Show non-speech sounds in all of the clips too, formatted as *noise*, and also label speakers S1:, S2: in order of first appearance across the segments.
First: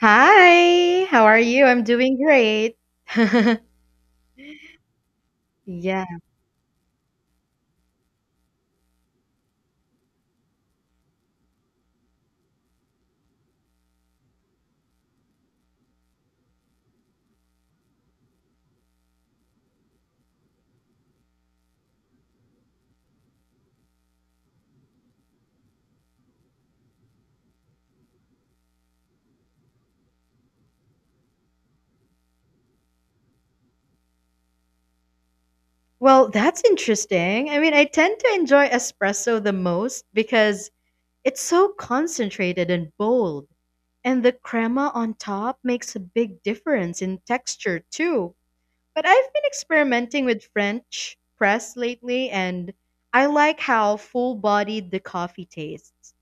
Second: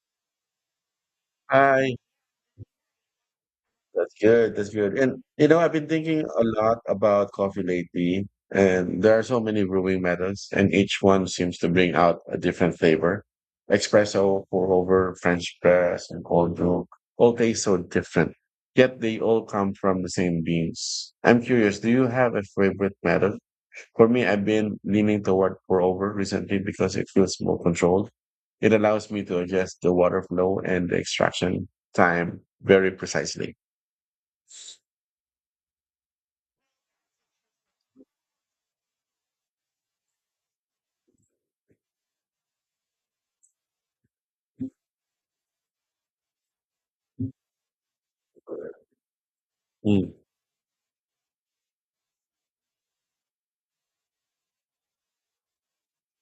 S1: Hi, how are you? I'm
S2: Hi.
S1: doing great.
S2: That's good. That's good. And I've been
S1: Yeah.
S2: thinking a lot about coffee lately, and there are so many brewing methods, and each one seems to bring out a different flavor. Espresso, pour over, French press, and cold brew all taste so different, yet they all come from the same beans. I'm curious, do you have a favorite method? For me, I've been leaning toward pour over recently because it feels more controlled. It allows me to adjust the water flow and the extraction time very precisely.
S1: Well, that's interesting. I mean, I tend to enjoy espresso the most because it's so concentrated and bold, and the crema on top makes a big difference in texture too. But I've been
S2: Mm.
S1: experimenting with French press lately, and I like how full-bodied the coffee tastes.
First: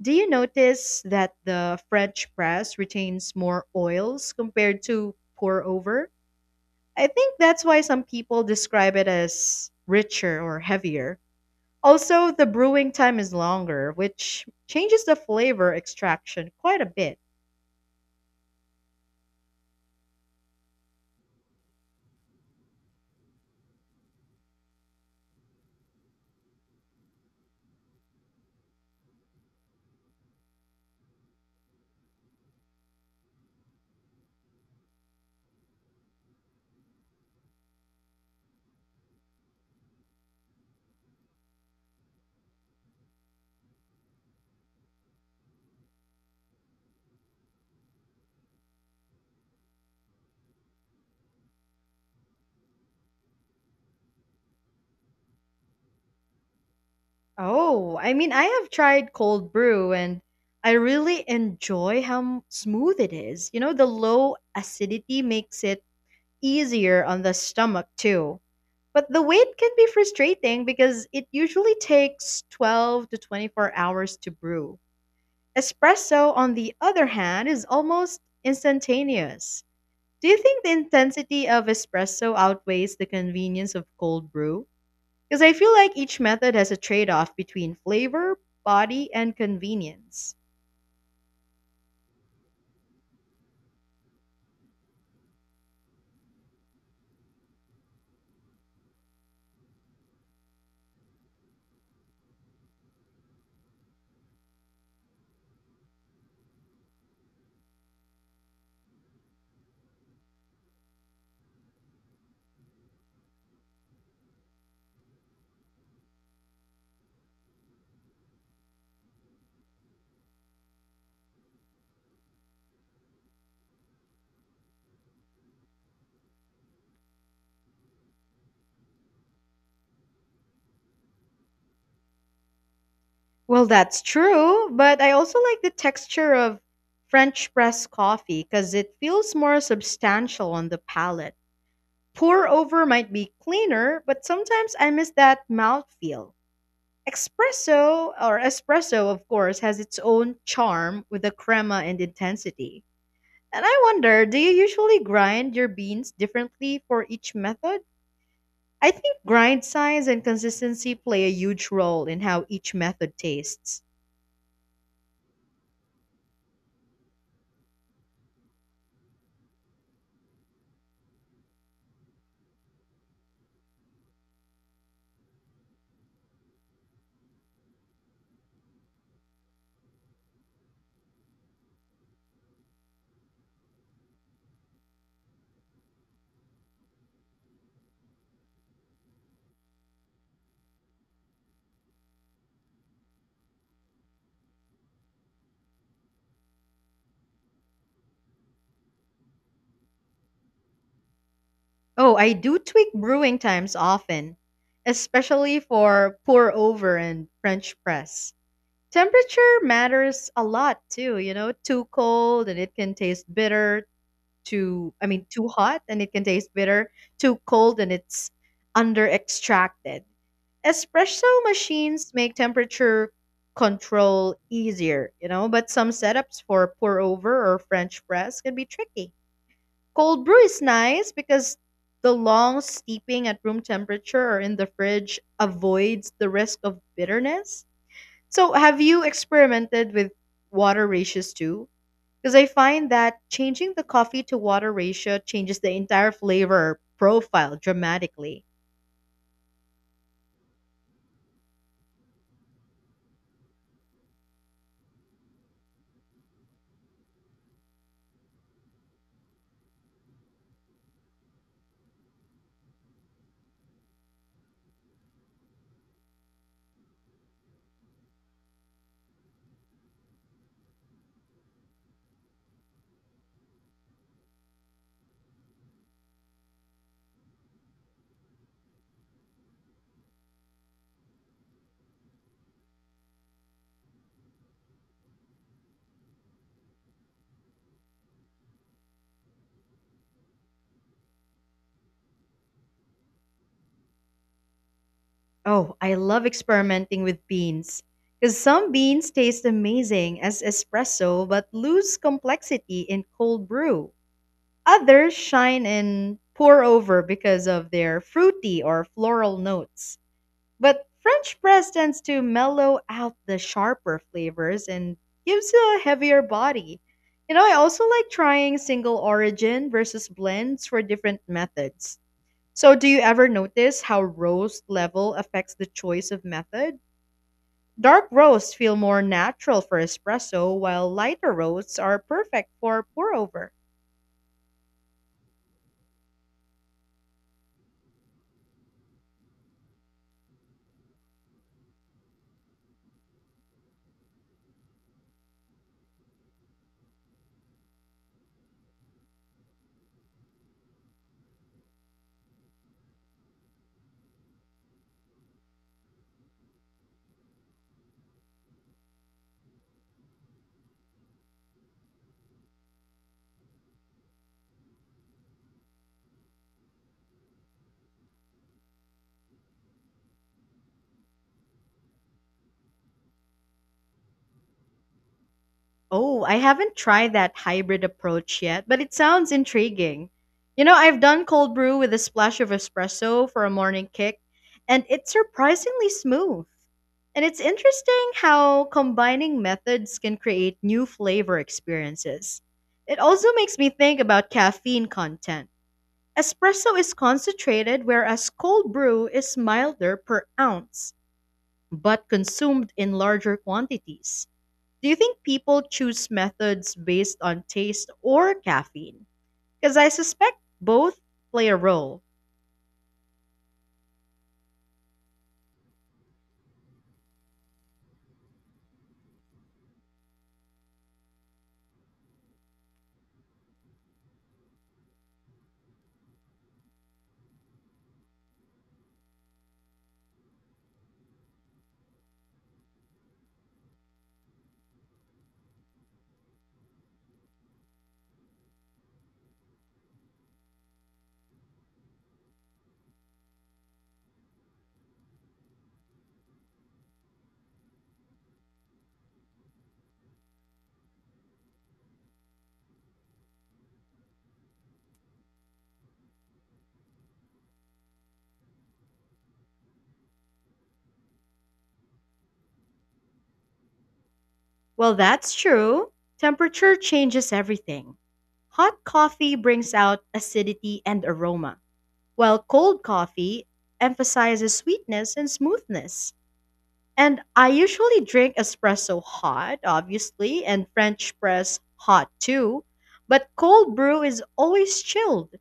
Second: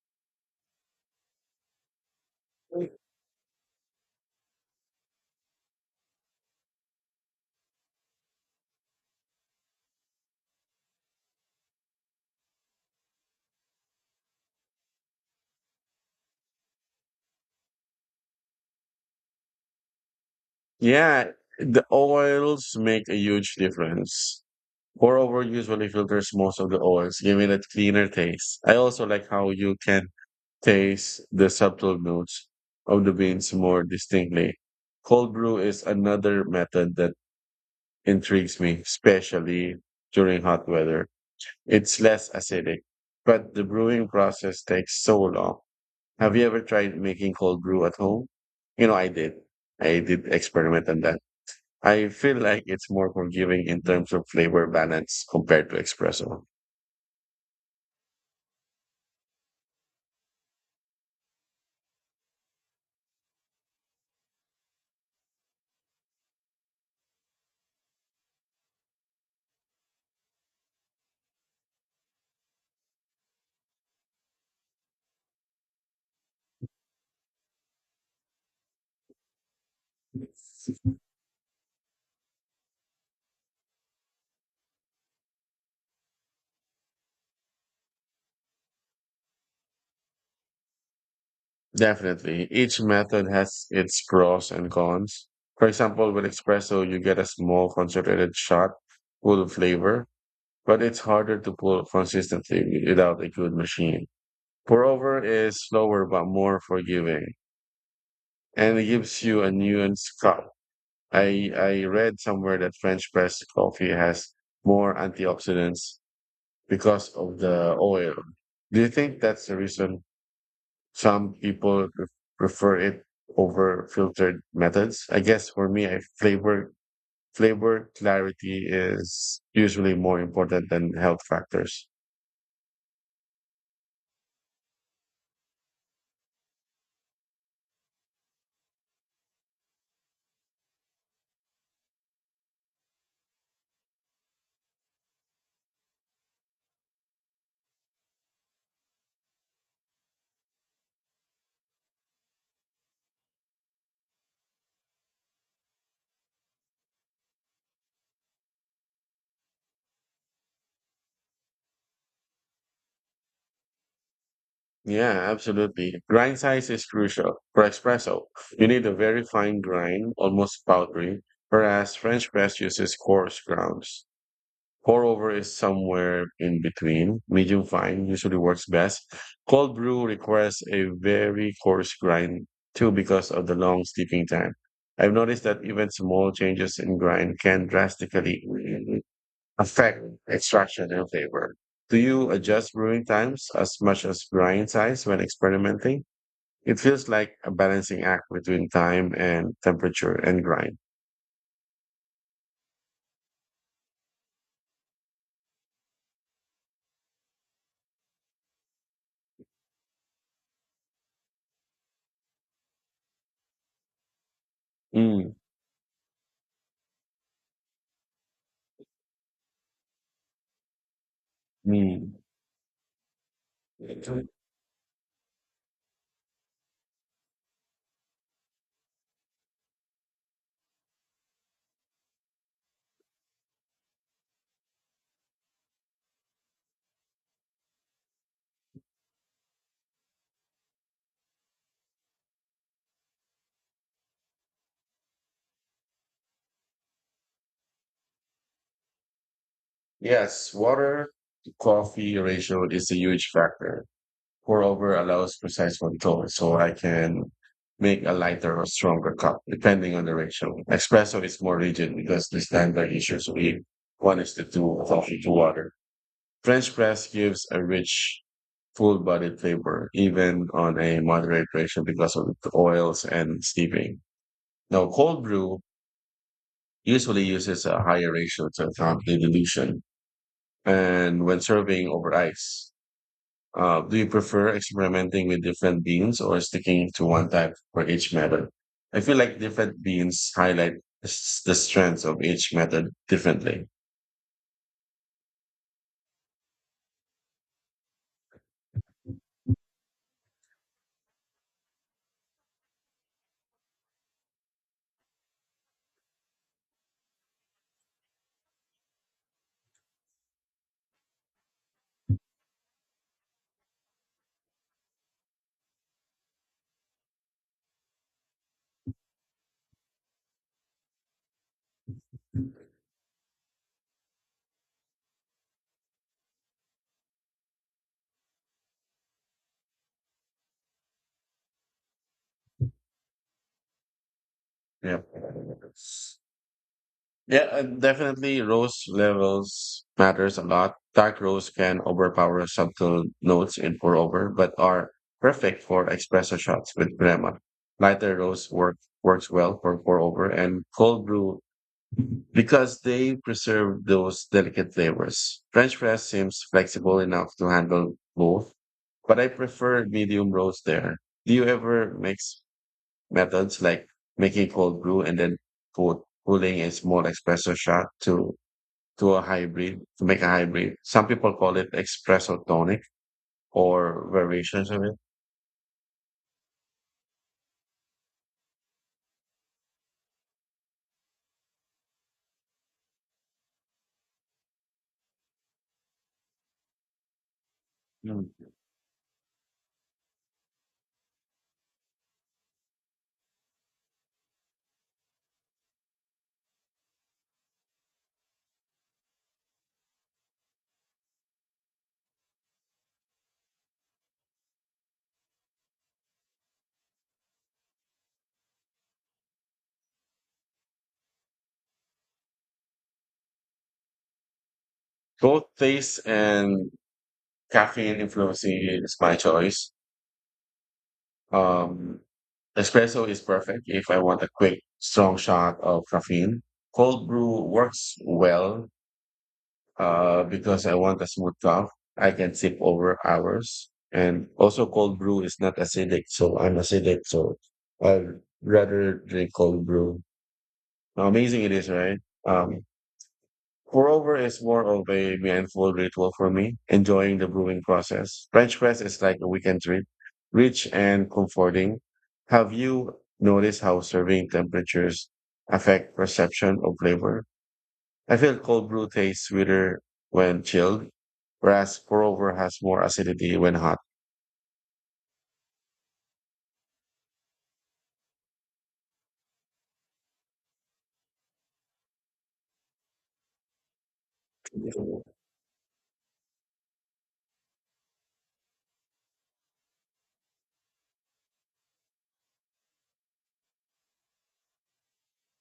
S1: Do you notice that the French press retains more oils compared to pour over? I think that's why some people describe it as richer or heavier. Also, the brewing time is longer, which changes the flavor extraction quite a bit.
S2: Yeah, the oils make a huge difference. Pour over usually filters most of the oils, giving it a cleaner taste. I also like how you can taste the subtle notes of the beans more distinctly. Cold brew is another method that intrigues me, especially during hot weather. It's less acidic, but the brewing process takes so long. Have you ever tried making cold brew at home? I did. I did experiment on that. I feel like it's more forgiving in terms of flavor balance compared to espresso.
S1: Oh, I mean, I have tried cold brew and I really enjoy how smooth it is. You know, the low acidity makes it easier on the stomach too. But the wait can be frustrating because it usually takes 12 to 24 hours to brew. Espresso, on the other hand, is almost instantaneous. Do you think the intensity of espresso outweighs the convenience of cold brew? Because I feel like each method has a trade off between flavor, body, and convenience.
S2: Definitely. Each method has its pros and cons. For example, with espresso, you get a small concentrated shot full of flavor, but it's harder to pull consistently without a good machine. Pour over is slower but more forgiving, and it gives you a nuanced cup. I read somewhere that French press coffee has more antioxidants because of the oil. Do you think that's the reason some people prefer it over filtered methods? I guess for me, I flavor flavor clarity is usually more important than health factors.
S1: Well, that's true, but I also like the texture of French press coffee because it feels more substantial on the palate. Pour over might be cleaner, but sometimes I miss that mouthfeel. Espresso, of course, has its own charm with the crema and intensity. And I wonder, do you usually grind your beans differently for each method? I think grind size and consistency play a huge role in how each method tastes.
S2: Yeah, absolutely. Grind size is crucial. For espresso, you need a very fine grind, almost powdery, whereas French press uses coarse grounds. Pour over is somewhere in between. Medium fine usually works best. Cold brew requires a very coarse grind too because of the long steeping time. I've noticed that even small changes in grind can drastically affect extraction and flavor. Do you adjust brewing times as much as grind size when experimenting? It feels like a balancing act between time and temperature and grind.
S1: Oh, I do tweak brewing times often, especially for pour over and French press. Temperature matters a lot too, you know, too cold and it can taste bitter too. I mean,
S2: Mm,
S1: too hot and it can taste bitter. Too cold and it's under extracted. Espresso machines
S2: mm.
S1: make temperature control easier, you know, but some setups for pour over or French press can be tricky. Cold brew is nice because the long steeping at room temperature or in the fridge avoids the risk of bitterness. So, have you experimented with water ratios too? Because I find that changing the coffee to water ratio changes the entire flavor profile dramatically.
S2: Yes, water to coffee ratio is a huge factor. Pour over allows precise control, so I can make a lighter or stronger cup depending on the ratio. Espresso is more rigid because the standard is usually one is to two coffee to water. French press gives a rich, full bodied flavor, even on a moderate ratio because of the oils and steeping. Now, cold brew usually uses a higher ratio to account for the dilution and when serving over ice. Do you prefer experimenting with different beans or sticking to one type for each method? I feel like different beans highlight the strengths of each method differently.
S1: Oh, I love experimenting with beans. Because some beans taste amazing as espresso but lose complexity in cold brew. Others shine in pour over because of their fruity or floral notes. But French press tends to mellow out the sharper flavors and gives you a heavier body. You know, I also like trying single origin versus blends for different methods. So, do you ever notice how roast level affects the choice of method? Dark roasts feel more natural for espresso, while lighter roasts are perfect for pour over.
S2: Yeah. Yeah, and definitely roast levels matters a lot. Dark roast can overpower subtle notes in pour over, but are perfect for espresso shots with crema. Lighter roast works well for pour over, and cold brew because they preserve those delicate flavors. French press seems flexible enough to handle both, but I prefer medium roast there. Do you ever mix methods like making cold brew and then put cooling a small espresso shot to a hybrid to make a hybrid? Some people call it espresso tonic or variations of it.
S1: Oh, I haven't tried that hybrid approach yet, but it sounds intriguing. You know, I've done cold brew with a splash of espresso for a morning kick, and it's surprisingly smooth. And it's interesting
S2: Mm.
S1: how combining methods can create new flavor experiences. It also makes me think about caffeine content. Espresso is concentrated, whereas cold brew is milder per ounce, but consumed in larger quantities. Do you think people choose methods based on taste or caffeine? Because I suspect both play a role.
S2: Both taste and caffeine influencing is my choice. Um, Espresso is perfect if I want a quick, strong shot of caffeine. Cold brew works well because I want a smooth cup. I can sip over hours. And also, cold brew is not acidic, so I'm acidic, so I'd rather drink cold brew. How amazing it is, right? Um, Moreover, it's more of a mindful ritual for me, enjoying the brewing process. French press is like a weekend trip, rich and comforting. Have you noticed how serving temperatures affect perception of flavor? I feel cold brew tastes sweeter when chilled, whereas pour-over has more acidity when hot.
S1: Well, that's true. Temperature changes everything. Hot coffee brings out acidity and aroma, while cold coffee emphasizes sweetness and smoothness. And I usually drink espresso hot, obviously, and French press hot too, but cold brew is always chilled.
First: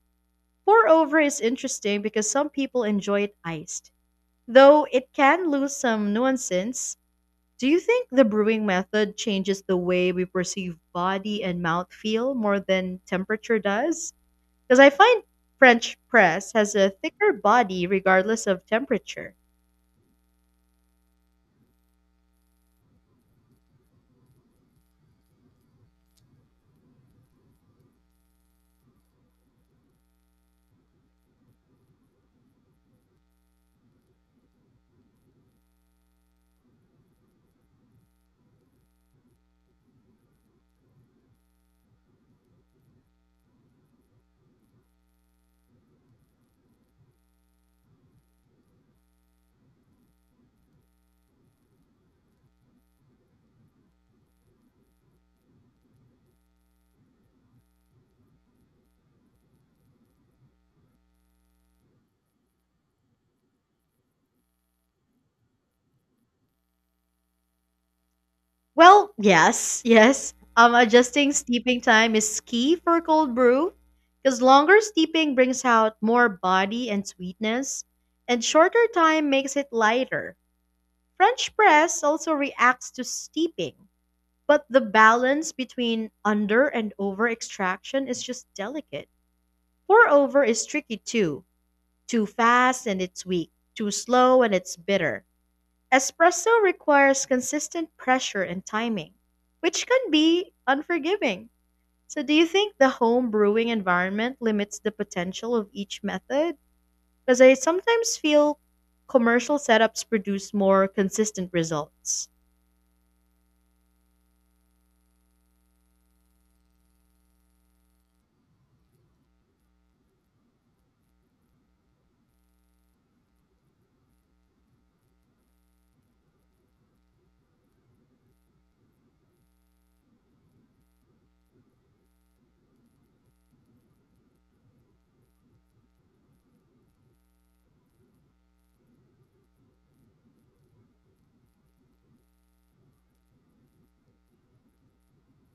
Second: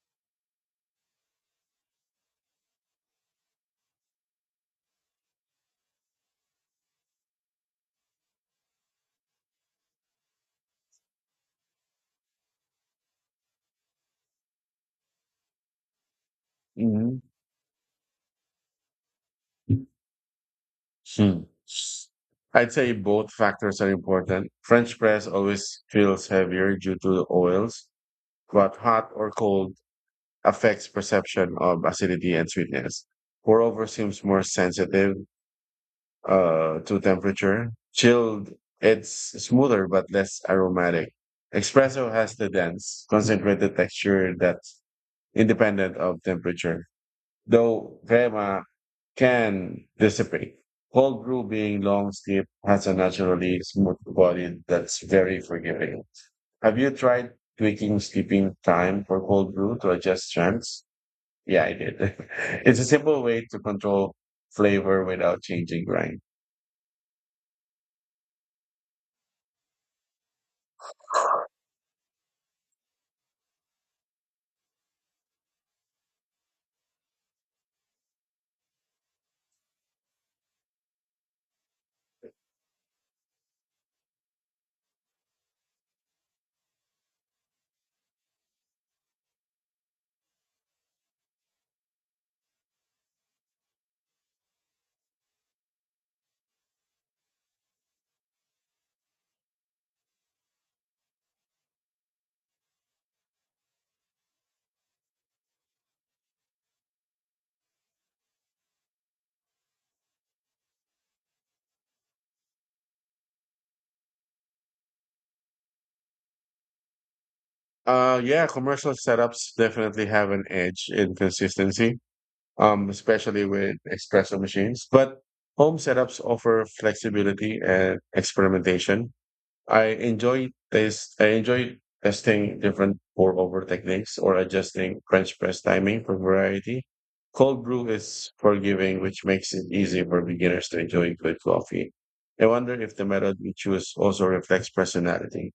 S1: Pour over is interesting because some people enjoy it iced, though it can lose some nuances. Do you think the brewing method changes the way we perceive body and mouthfeel more than temperature does? Because I find French press has a
S2: Mhm.
S1: thicker body regardless of temperature.
S2: Hmm. I'd say both factors are important. French press always feels heavier due to the oils, but hot or cold affects perception of acidity and sweetness. Pour over seems more sensitive to temperature. Chilled, it's smoother but less aromatic. Espresso has the dense, concentrated texture that's independent of temperature, though crema can dissipate. Cold brew being long steep has a naturally smooth body that's very forgiving. Have you tried tweaking steeping time for cold brew to adjust strengths? Yeah, I did. *laughs* It's a simple way to control flavor without changing grind.
S1: Well, yes, yes. Adjusting steeping time is key for cold brew because longer steeping brings out more body and sweetness, and shorter time makes it lighter. French press also reacts to steeping, but the balance between under and over extraction is just delicate. Pour over is tricky too. Too fast and it's weak, too slow and it's bitter. Espresso requires consistent pressure and timing, which can be unforgiving. So, do you think the home brewing environment limits the potential of each method? Because I sometimes feel commercial setups produce more consistent results.
S2: Yeah, commercial setups definitely have an edge in consistency, especially with espresso machines. But home setups offer flexibility and experimentation. I enjoy this. I enjoy testing different pour over techniques or adjusting French press timing for variety. Cold brew is forgiving, which makes it easy for beginners to enjoy good coffee. I wonder if the method we choose also reflects personality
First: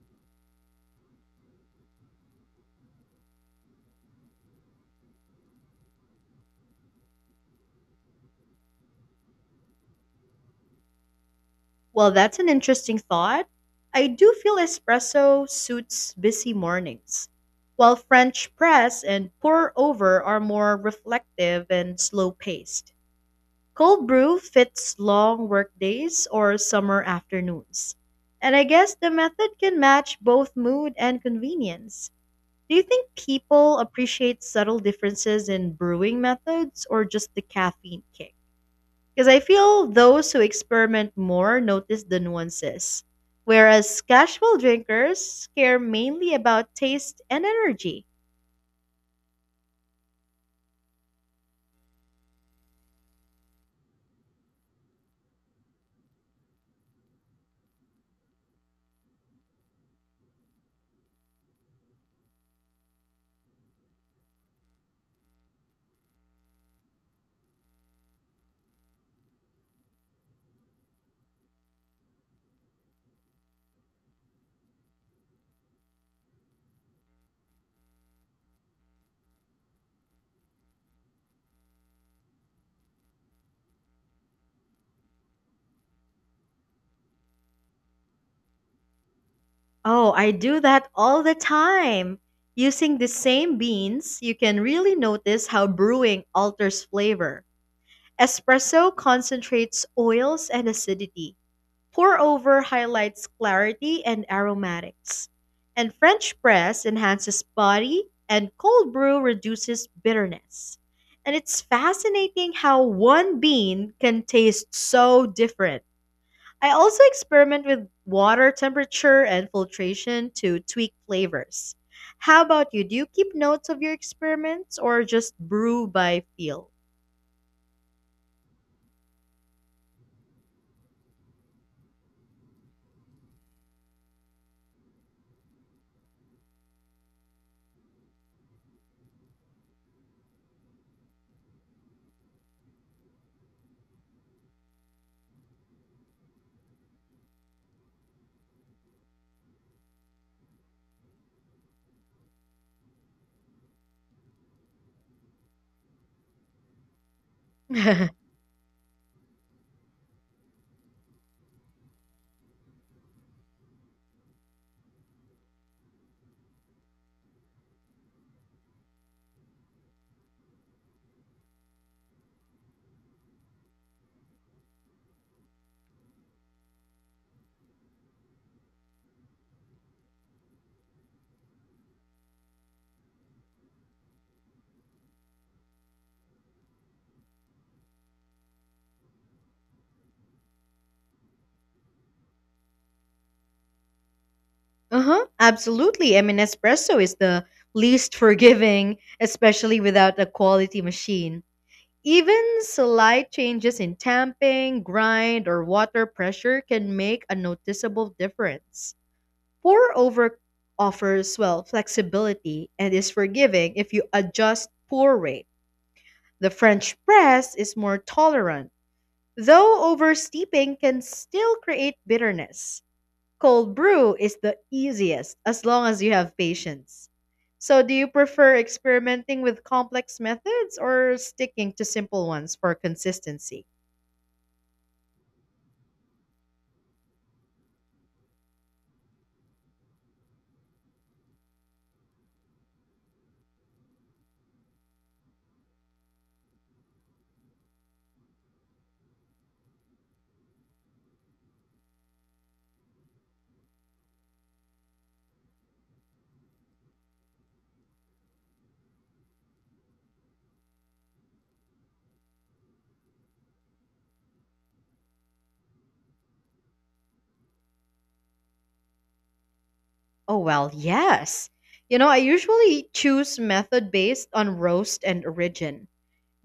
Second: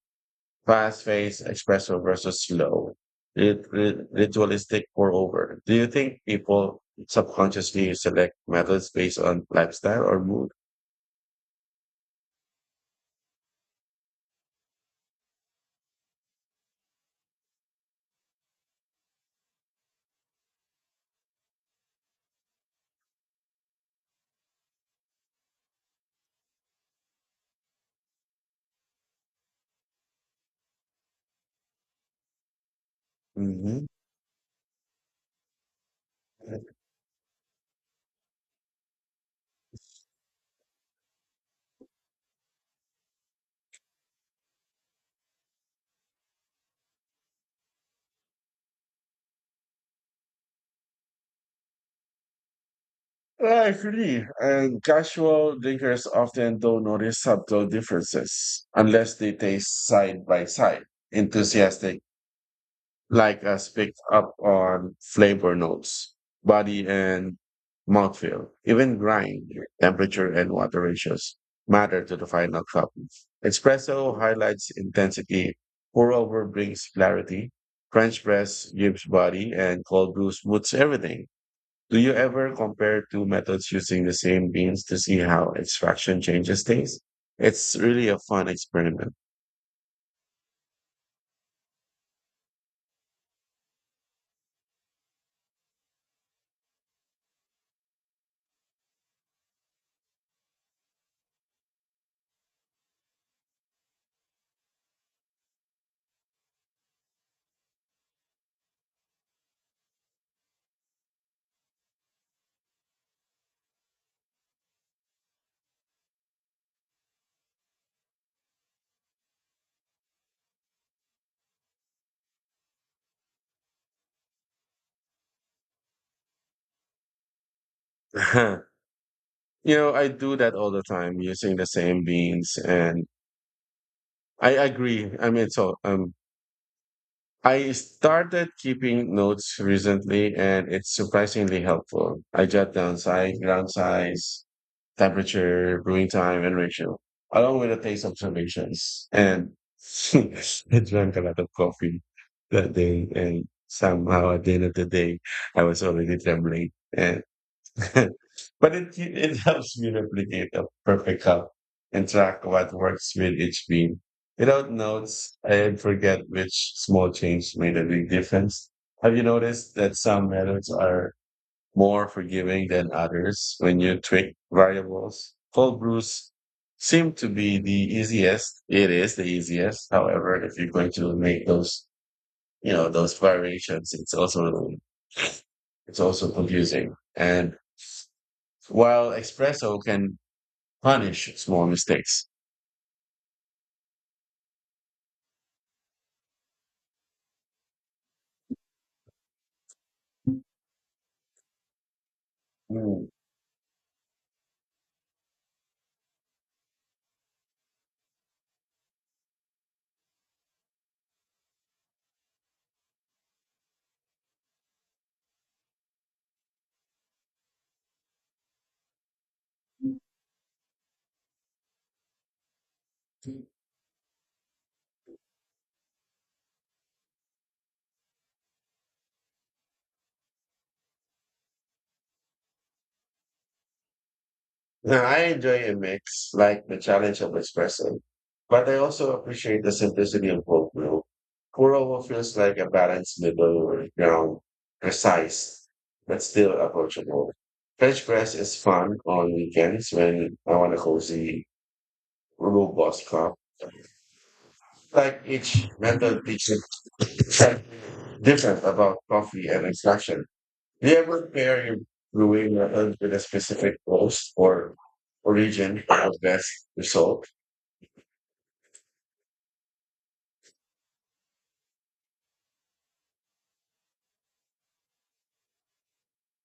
S2: fast-paced espresso versus slow, ritualistic pour-over. Do you think people subconsciously select methods based on lifestyle or mood?
S1: Well, that's an interesting thought. I do feel espresso suits busy mornings, while French press and pour over are more reflective and slow paced. Cold brew fits long workdays or summer afternoons. And I guess the method can match both mood and convenience. Do you think people
S2: Hmm.
S1: appreciate subtle differences in brewing methods or just the caffeine kick? Because I feel those who experiment more notice the nuances, whereas casual drinkers care mainly about taste and energy.
S2: I agree. And casual drinkers often don't notice subtle differences unless they taste side by side. Enthusiastic like us pick up on flavor notes, body and mouthfeel, even grind, temperature, and water ratios matter to the final cup. Espresso highlights intensity, pour over brings clarity, French press gives body, and cold brew smooths everything. Do you ever compare two methods using the same beans to see how extraction changes things? It's really a fun experiment.
S1: Oh, I do that all the time. Using the same beans, you can really notice how brewing alters flavor. Espresso concentrates oils and acidity, pour over highlights clarity and aromatics, and French press enhances body, and cold brew reduces bitterness. And it's fascinating how one bean can taste so different. I also experiment with water temperature and filtration to tweak flavors. How about you? Do you keep notes of your experiments or just brew by feel?
S2: *laughs* I do that all the time using the same beans, and I agree. I mean, so I started keeping notes recently, and it's surprisingly helpful. I jot down size, ground size, temperature, brewing time, and ratio, along with the taste observations. And *laughs* I drank a lot of coffee that day, and somehow at the end of the day, I was already trembling. And
S1: *laughs*
S2: *laughs* but it helps me replicate a perfect cup and track what works with each bean. Without notes, I forget which small change made a big difference. Have you noticed that some methods are more forgiving than others when you tweak variables? Cold brews seem to be the easiest. It is the easiest. However, if you're going to make those, those variations, it's also confusing. And while espresso can punish small mistakes.
S1: Uh-huh, absolutely. I mean, espresso is the least forgiving, especially without a quality machine. Even
S2: Mm.
S1: slight changes in tamping, grind, or water pressure can make a noticeable difference. Pour over offers, well, flexibility and is forgiving if you adjust pour rate. The French press is more tolerant, though oversteeping can still create bitterness. Cold brew is the easiest as long as you have patience. So, do you prefer experimenting with complex methods or sticking to simple ones for consistency?
S2: Now, I enjoy a mix, like the challenge of espresso, but I also appreciate the simplicity of whole brew. Pour over feels like a balanced middle ground, precise, but still approachable. French press is fun on weekends when I want a cozy, robust cup. Like each method teaches something different about coffee and extraction. Do you ever pair your brewing method with a specific host or origin for the best result?
S1: Oh, well, yes. You know, I usually choose method based on roast and origin.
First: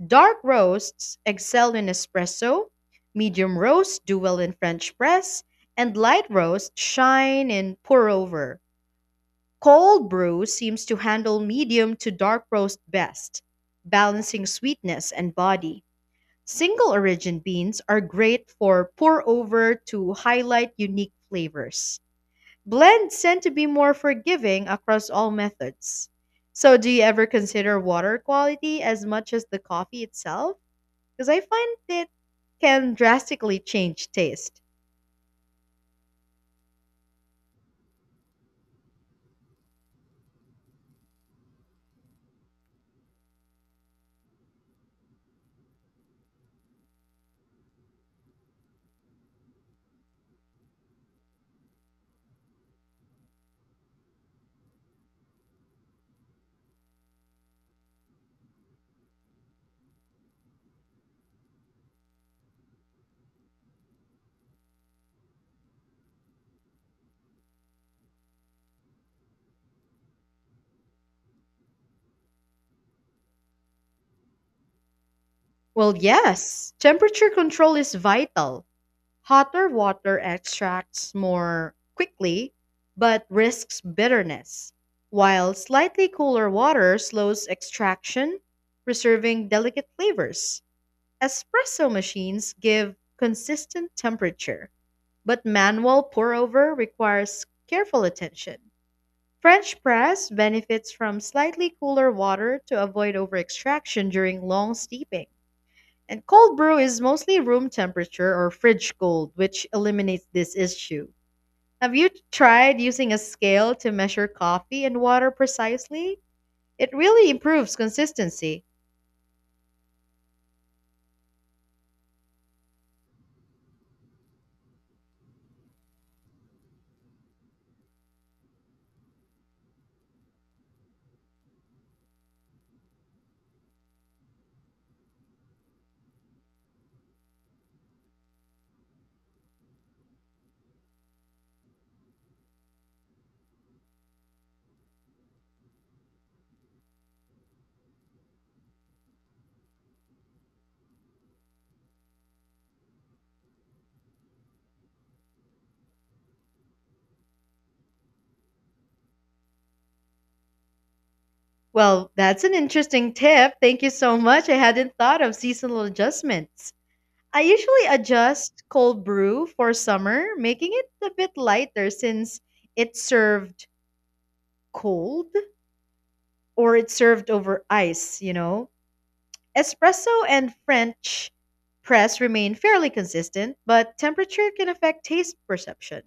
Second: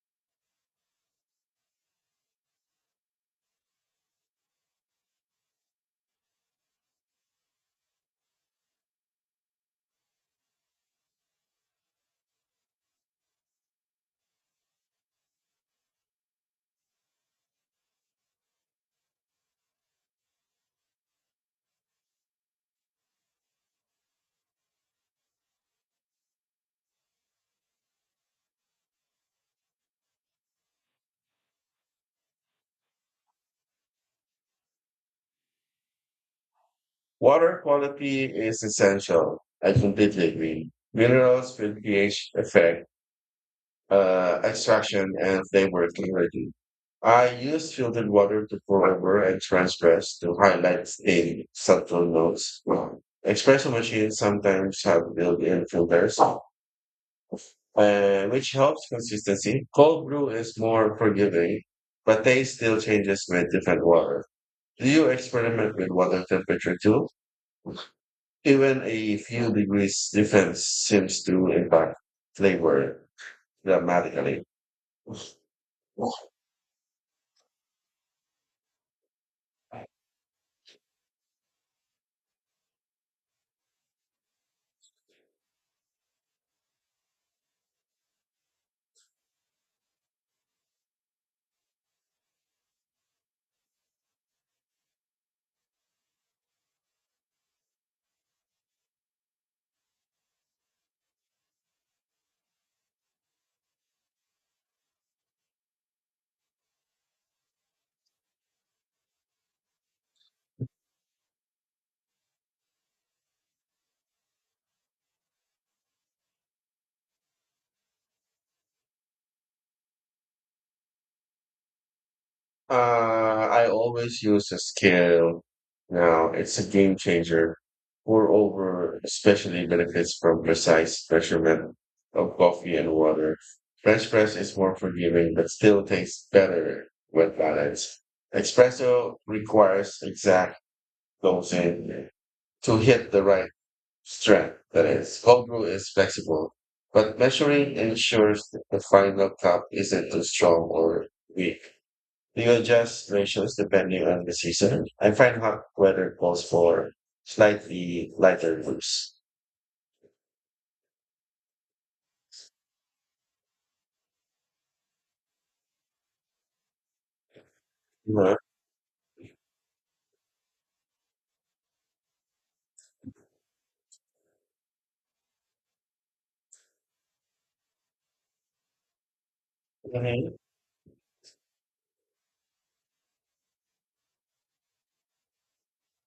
S1: Dark roasts excel in espresso, medium roasts do well in French press, and light roasts shine in pour over. Cold brew seems to handle medium to dark roast best, balancing sweetness and body. Single origin beans are great for pour over to highlight unique flavors. Blends tend to be more forgiving across all methods. So, do you ever consider water quality as much as the coffee itself? Because I find it can drastically change taste.
S2: Water quality is essential. I completely agree. Minerals with pH effect, extraction, and flavor clarity. I use filtered water to pour over and transpress to highlight in subtle notes. Espresso machines sometimes have built-in filters, which helps consistency. Cold brew is more forgiving, but taste still changes with different water. Do you experiment with water temperature too? Even a few degrees difference seems to impact flavor dramatically.
S1: Well, yes, temperature control is vital. Hotter water extracts more quickly but risks bitterness, while slightly cooler water slows extraction, preserving delicate flavors. Espresso machines give consistent temperature, but manual pour over requires careful attention. French press benefits from slightly cooler water to avoid over extraction during long steeping. And cold brew is mostly room temperature or fridge cold, which eliminates this issue. Have you tried using a scale to measure coffee and water precisely? It really improves consistency.
S2: I always use a scale now. It's a game changer. Moreover, especially benefits from precise measurement of coffee and water. French press is more forgiving, but still tastes better when balanced. Espresso requires exact dosing to hit the right strength. That is, cold brew is flexible, but measuring ensures that the final cup isn't too strong or weak. We adjust ratios depending on the season. I find hot weather calls for slightly lighter groups.
S1: Well, that's an interesting tip. Thank you so much. I hadn't thought of seasonal adjustments. I usually
S2: Mhm.
S1: adjust cold brew for summer, making it a bit lighter since it's served cold or it's served over ice, you know? Espresso and French press remain fairly consistent, but temperature can affect taste perception.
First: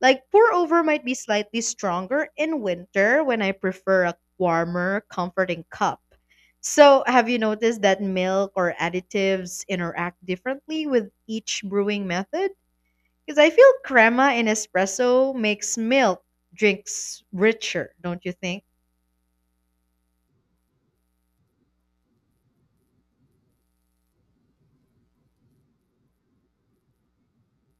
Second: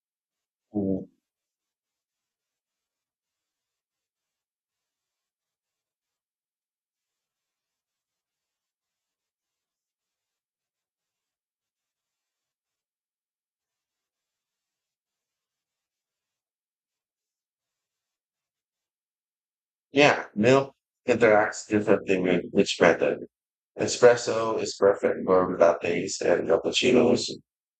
S1: Like pour over might
S2: Mhm.
S1: be slightly stronger in winter when I prefer a warmer, comforting cup. So, have you noticed that milk or additives interact differently with each brewing method? Because I feel crema in espresso makes milk drinks richer, don't you think?
S2: Yeah, milk interacts differently with each method. Espresso is perfect for lattes and cappuccinos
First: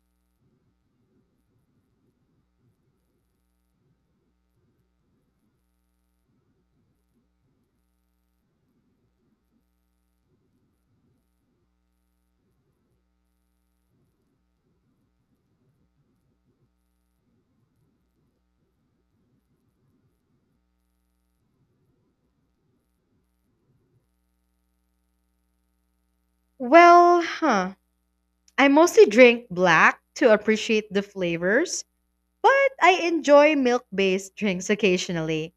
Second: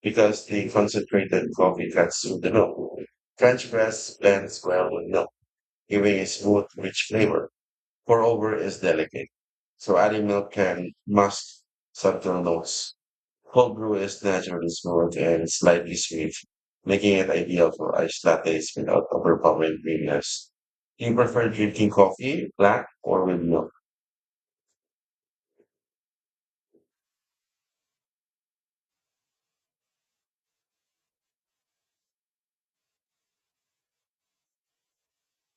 S2: because the concentrated coffee cuts through the milk. French press blends well with milk, giving a smooth, rich flavor. Moreover, it's delicate, so adding milk can mask subtle notes. Cold brew is naturally smooth and slightly sweet, making it ideal for iced lattes without overpowering creaminess. Do you prefer drinking coffee, black, or with milk?
S1: Well, huh. I mostly drink black to appreciate the flavors, but I enjoy milk based drinks occasionally.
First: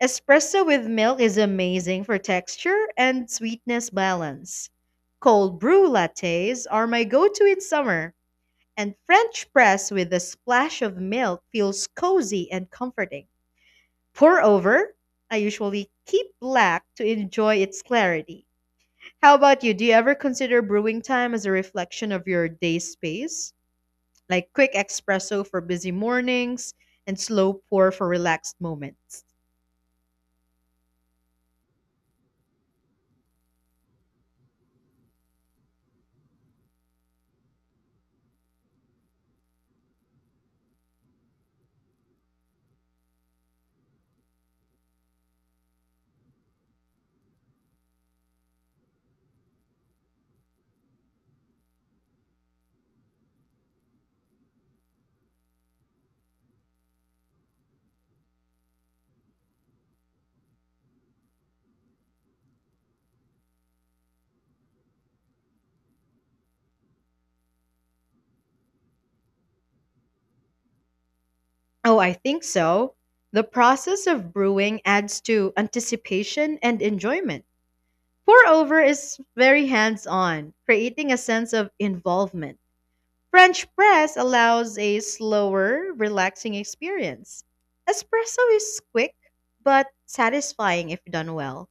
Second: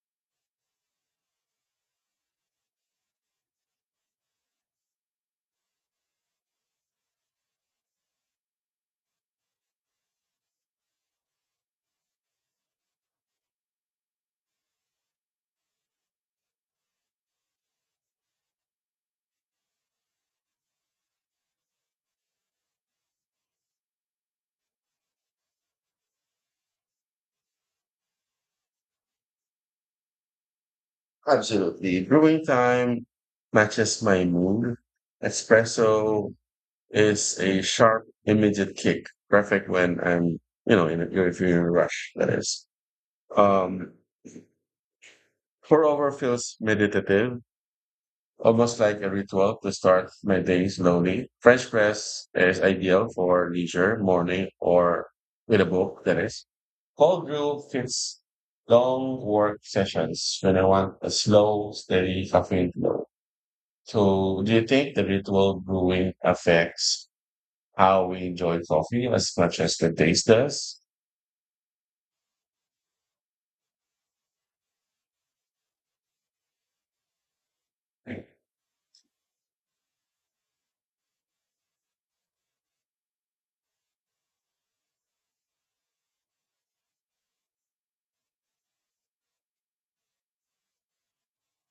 S1: Espresso with milk is amazing for texture and sweetness balance. Cold brew lattes are my go to in summer, and French press with a splash of milk feels cozy and comforting. Pour over, I usually keep black to enjoy its clarity. How about you? Do you ever consider brewing time as a reflection of your day space? Like quick espresso for busy mornings and slow pour for relaxed moments.
S2: Absolutely. Brewing time matches my mood. Espresso is a sharp, immediate kick, perfect when I'm, in a, if you're in a rush, that is. Um, Pour over feels meditative, almost like a ritual to start my day slowly. French press is ideal for leisure, morning, or with a book, that is. Cold brew fits long work sessions when I want a slow, steady caffeine flow. So, do you think the ritual brewing affects how we enjoy coffee as much as the taste does?
S1: Oh, I think so. The process of brewing adds to anticipation and enjoyment. Pour over is very hands on, creating a sense of involvement. French press allows a slower, relaxing experience. Espresso is quick but satisfying if done well.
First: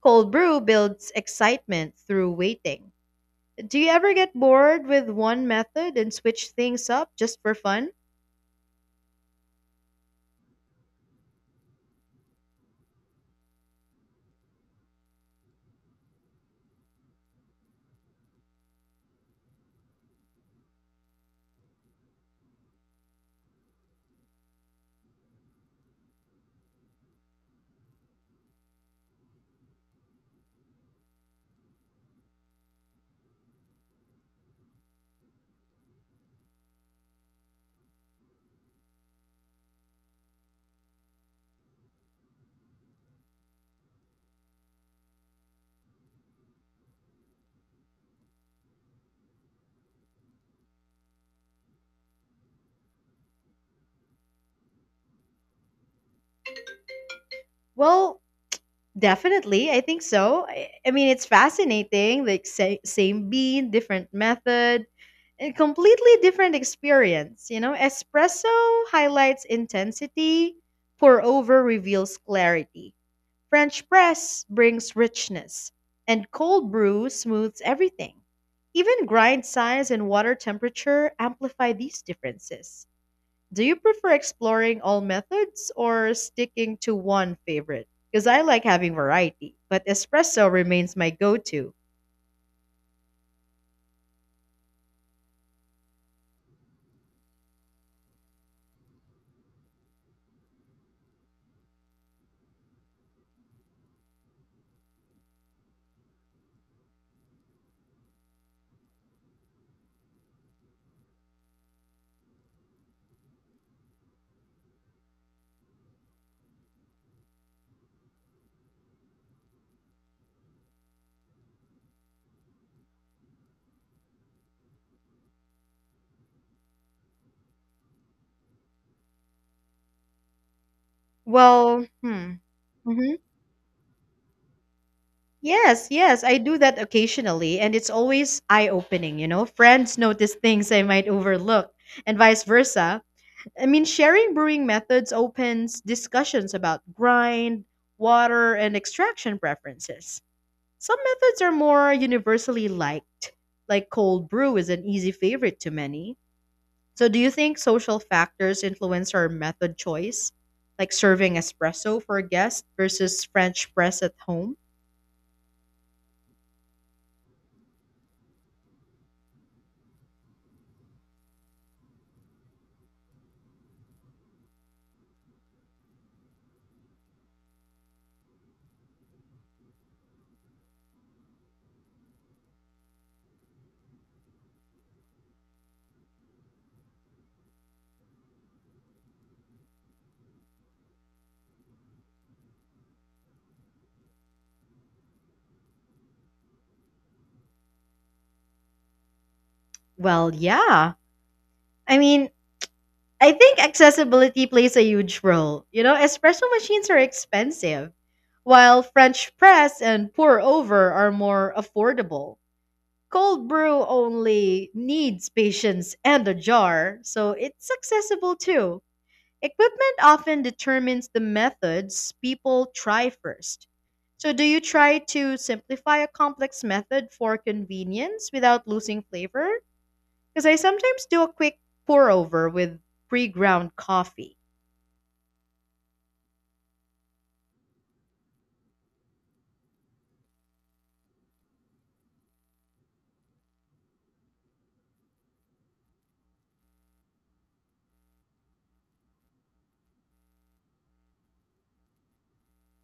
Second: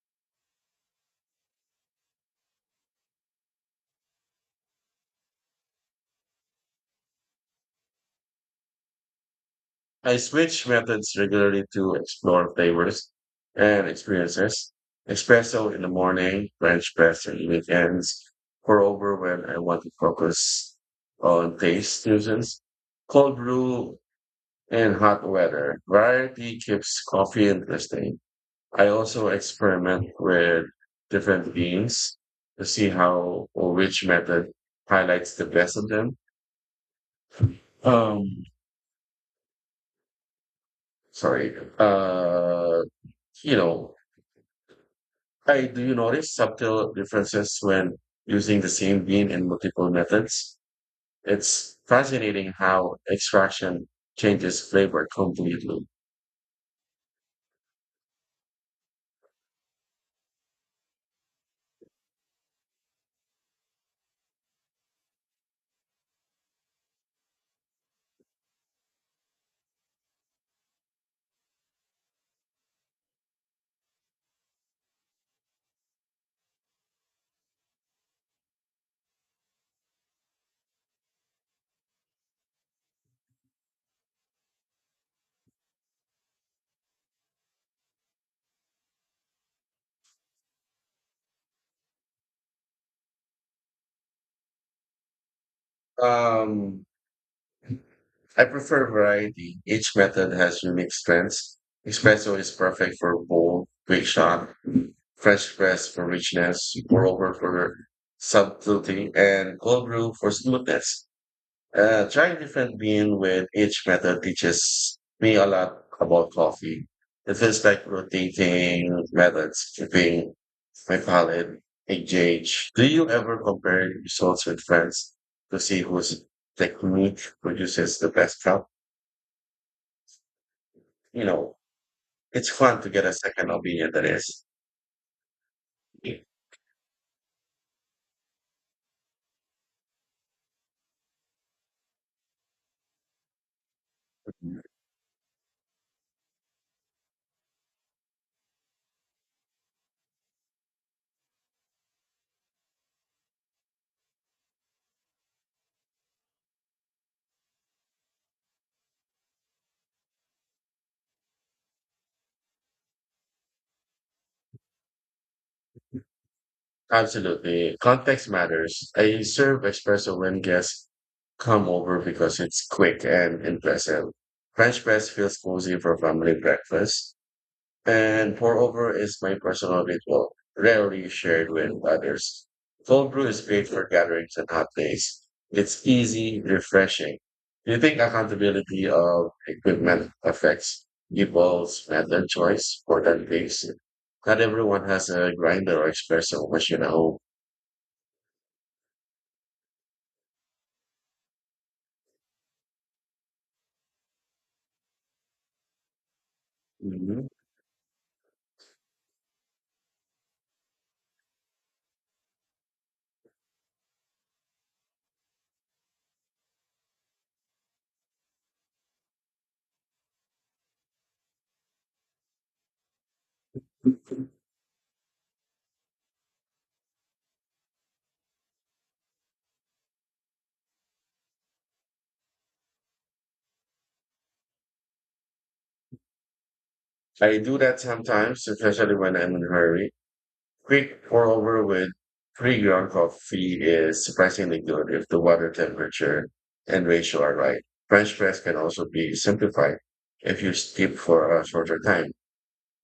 S1: Cold brew builds excitement through waiting. Do you ever get bored with one method and switch things up just for fun?
S2: I switch methods regularly to explore flavors and experiences. Espresso in the morning, French press on weekends, pour over when I want to focus on taste fusions, cold brew in hot weather. Variety keeps coffee interesting. I also experiment with different beans to see how or which method highlights the best of them. Um, Sorry. Uh, you know, Hi, do you notice subtle differences when using the same bean in multiple methods? It's fascinating how extraction changes flavor completely.
S1: Well, definitely. I think so. I mean, it's fascinating. Like, say, same bean, different method, and completely different experience. You know, espresso highlights intensity, pour over reveals clarity, French press brings richness, and cold brew smooths everything. Even grind size and water temperature amplify these differences. Do you prefer exploring all methods or sticking to one favorite? Because I like having variety, but espresso remains my go to.
S2: Um, I prefer variety. Each method has unique strengths. Espresso is perfect for bold, quick shot, fresh press for richness, pour over for subtlety, and cold brew for smoothness. Trying different bean with each method teaches me a lot about coffee. It feels like rotating methods, keeping my palate engaged. Do you ever compare results with friends to see whose technique produces the best cup? You know,
S1: Well, hmm.
S2: it's fun to get a
S1: hmm
S2: second opinion, that is.
S1: Yes, yes, I do that occasionally, and it's always eye opening, you know? Friends notice things I might overlook, and vice versa. I mean, sharing brewing methods opens discussions about grind, water, and extraction preferences. Some methods are more universally liked, like cold brew is an easy favorite to many. So, do you think social factors influence our method choice, like serving espresso for a guest versus French press at home?
S2: Absolutely. Context matters. I serve espresso when guests come over because it's quick and impressive. French press feels cozy for family breakfast. And pour over is my personal ritual, rarely shared with others. Cold brew is great for gatherings and hot days. It's easy, refreshing. Do you think accountability of equipment affects people's method choice for that case? Not everyone has a grinder or espresso machine at home.
S1: Well, yeah. I mean, I think accessibility plays a huge role. You know, espresso machines are
S2: Mhm.
S1: expensive, while French press and pour over are more affordable. Cold brew only needs patience and a jar, so it's accessible too. Equipment often determines the methods people try first. So, do you try to simplify a complex method for convenience without losing flavor? Because I sometimes do a quick pour over with pre ground coffee.
S2: I do that sometimes, especially when I'm in a hurry. Quick pour over with pre ground coffee is surprisingly good if the water temperature and ratio are right. French press can also be simplified if you steep for a shorter time,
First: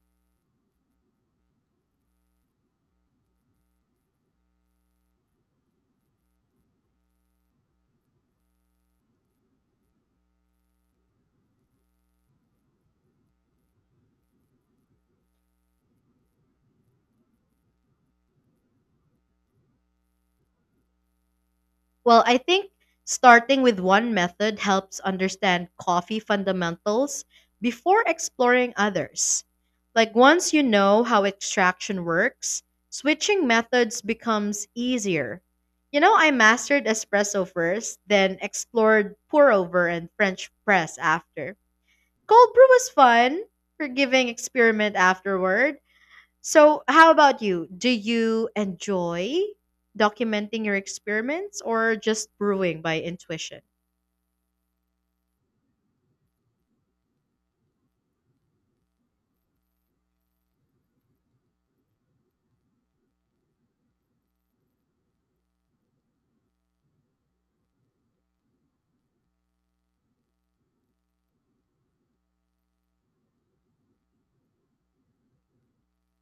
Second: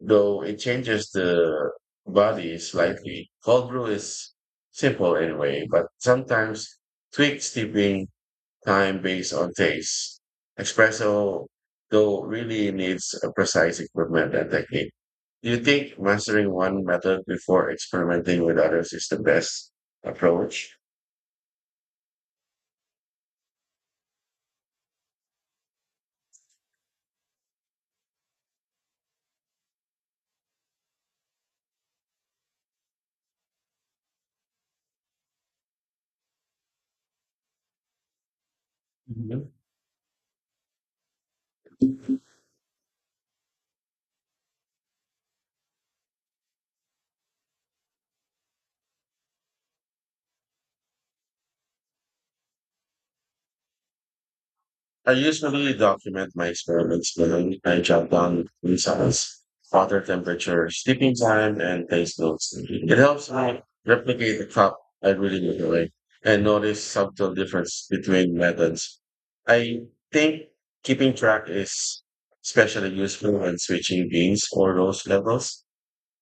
S2: though it changes the body slightly. Cold brew is simple anyway, but sometimes tweak steeping time based on taste. Espresso, though, really needs a precise equipment and technique. Do you think mastering one method before experimenting with others is the best approach?
S1: Well, I think starting with one method helps understand coffee fundamentals before exploring others. Like, once you know how extraction works, switching methods becomes easier. You know, I mastered espresso first, then explored pour
S2: Mhm.
S1: over and French press after. Cold brew was fun, forgiving experiment afterward, so, how about you? Do you enjoy documenting your experiments or just brewing by intuition?
S2: I usually document my experiments behind. I jot down results, water temperature, sleeping time, and taste notes. It helps me replicate the cup I really enjoy and notice subtle difference between methods. I think keeping track is especially useful when switching beans or rose levels.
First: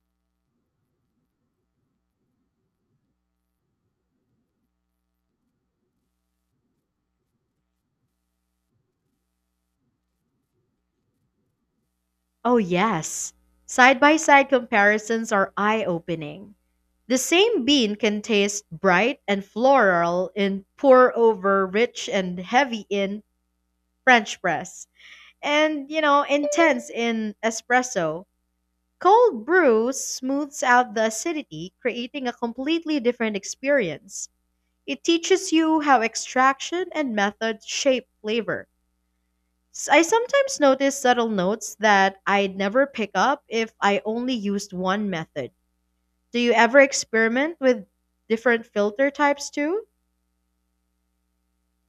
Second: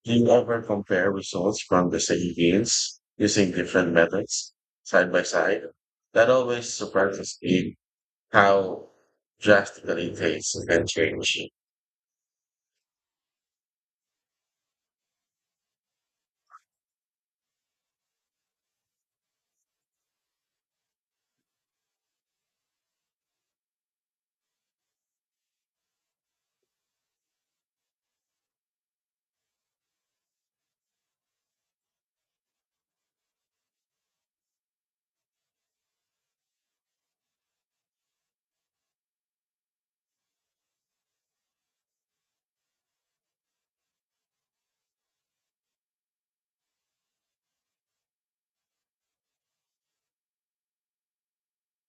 S2: Do you ever compare results from the same beans using different methods side by side? That always surprises me how drastically tastes can change.
S1: Oh, yes. Side by side comparisons are eye opening. The same bean can taste bright and floral in pour over, rich and heavy in French press, and, you know, intense in espresso. Cold brew smooths out the acidity, creating a completely different experience. It teaches you how extraction and method shape flavor. I sometimes notice subtle notes that I'd never pick up if I only used one method. Do you ever experiment with different filter types too?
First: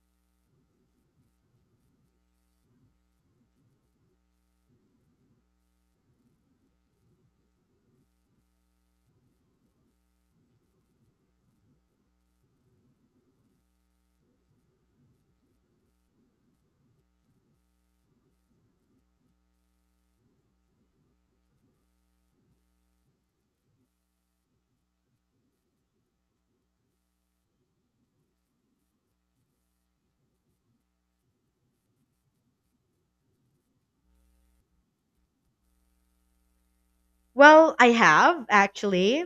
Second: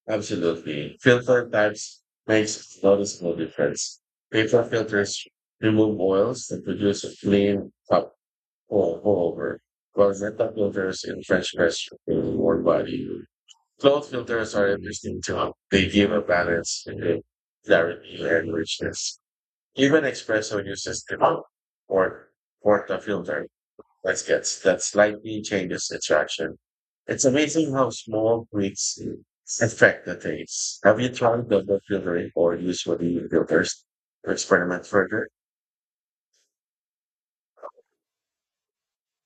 S2: Absolutely. Filter types makes a noticeable difference. Paper filters remove oils and produce a clean top all over, while Zeta filters in French press remove more body. Cloth filters are interesting too. They give a balance in the clarity and richness. Even espresso uses the or portafilter gaskets that slightly changes the traction. It's amazing how small tweaks affect the taste. Have you tried double filtering or usually filters to experiment further?
S1: Well, I have actually.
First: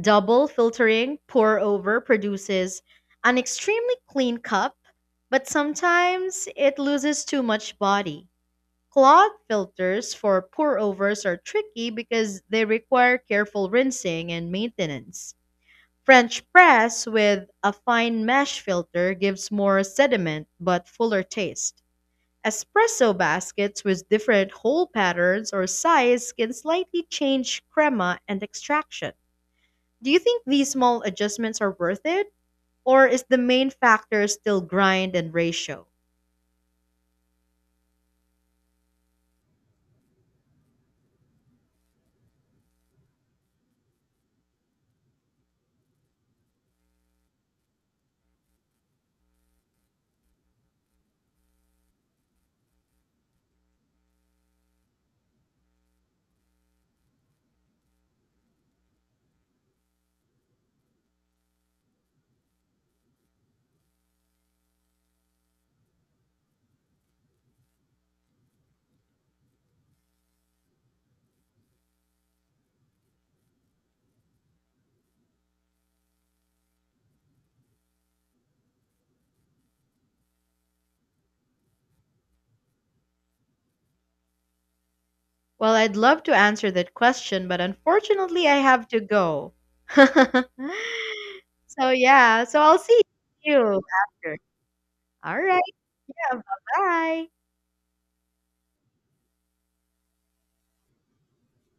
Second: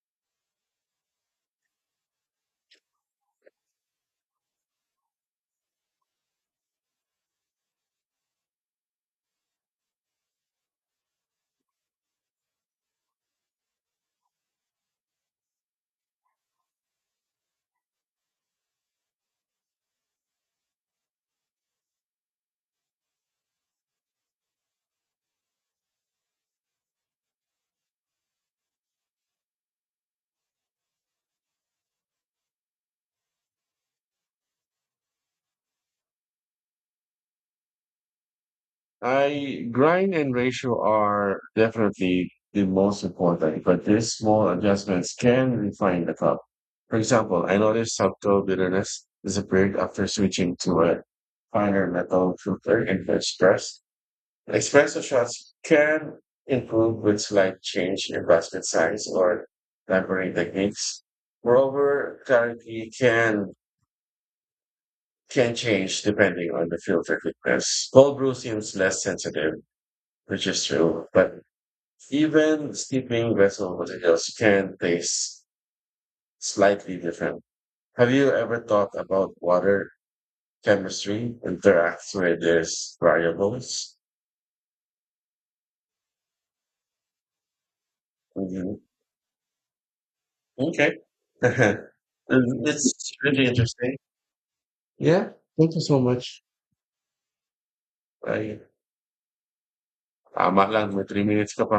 S1: Double filtering, pour over produces an extremely clean cup, but sometimes it loses too much body. Cloth filters for pour-overs are tricky because they require careful rinsing and maintenance. French press with a fine mesh filter gives more sediment but fuller taste. Espresso baskets with different hole patterns or size can slightly change crema and extraction. Do you think these small adjustments are worth it? Or is the main factor still grind and ratio?
S2: I grind and ratio are definitely the most important, but these small adjustments can refine the cup. For example, I noticed subtle bitterness disappeared after switching to a finer metal filter in the express. Espresso shots can improve with slight change in basket size or laboring techniques. Moreover, clarity can change depending on the filter thickness. Cold brew seems less sensitive, which is true, but even steeping vessel materials can taste slightly different. Have you ever thought about water chemistry interacts with these variables?
S1: Well, I'd love to answer that question, but unfortunately, I
S2: Mhm.
S1: have to go. *laughs*
S2: Okay. *laughs*
S1: So, yeah, so I'll
S2: That's
S1: see
S2: really
S1: you
S2: interesting.
S1: after.
S2: Yeah.
S1: All right,
S2: Thank you so
S1: bye
S2: much.
S1: bye.
S2: I tama lang, may 3 minutes ka pa.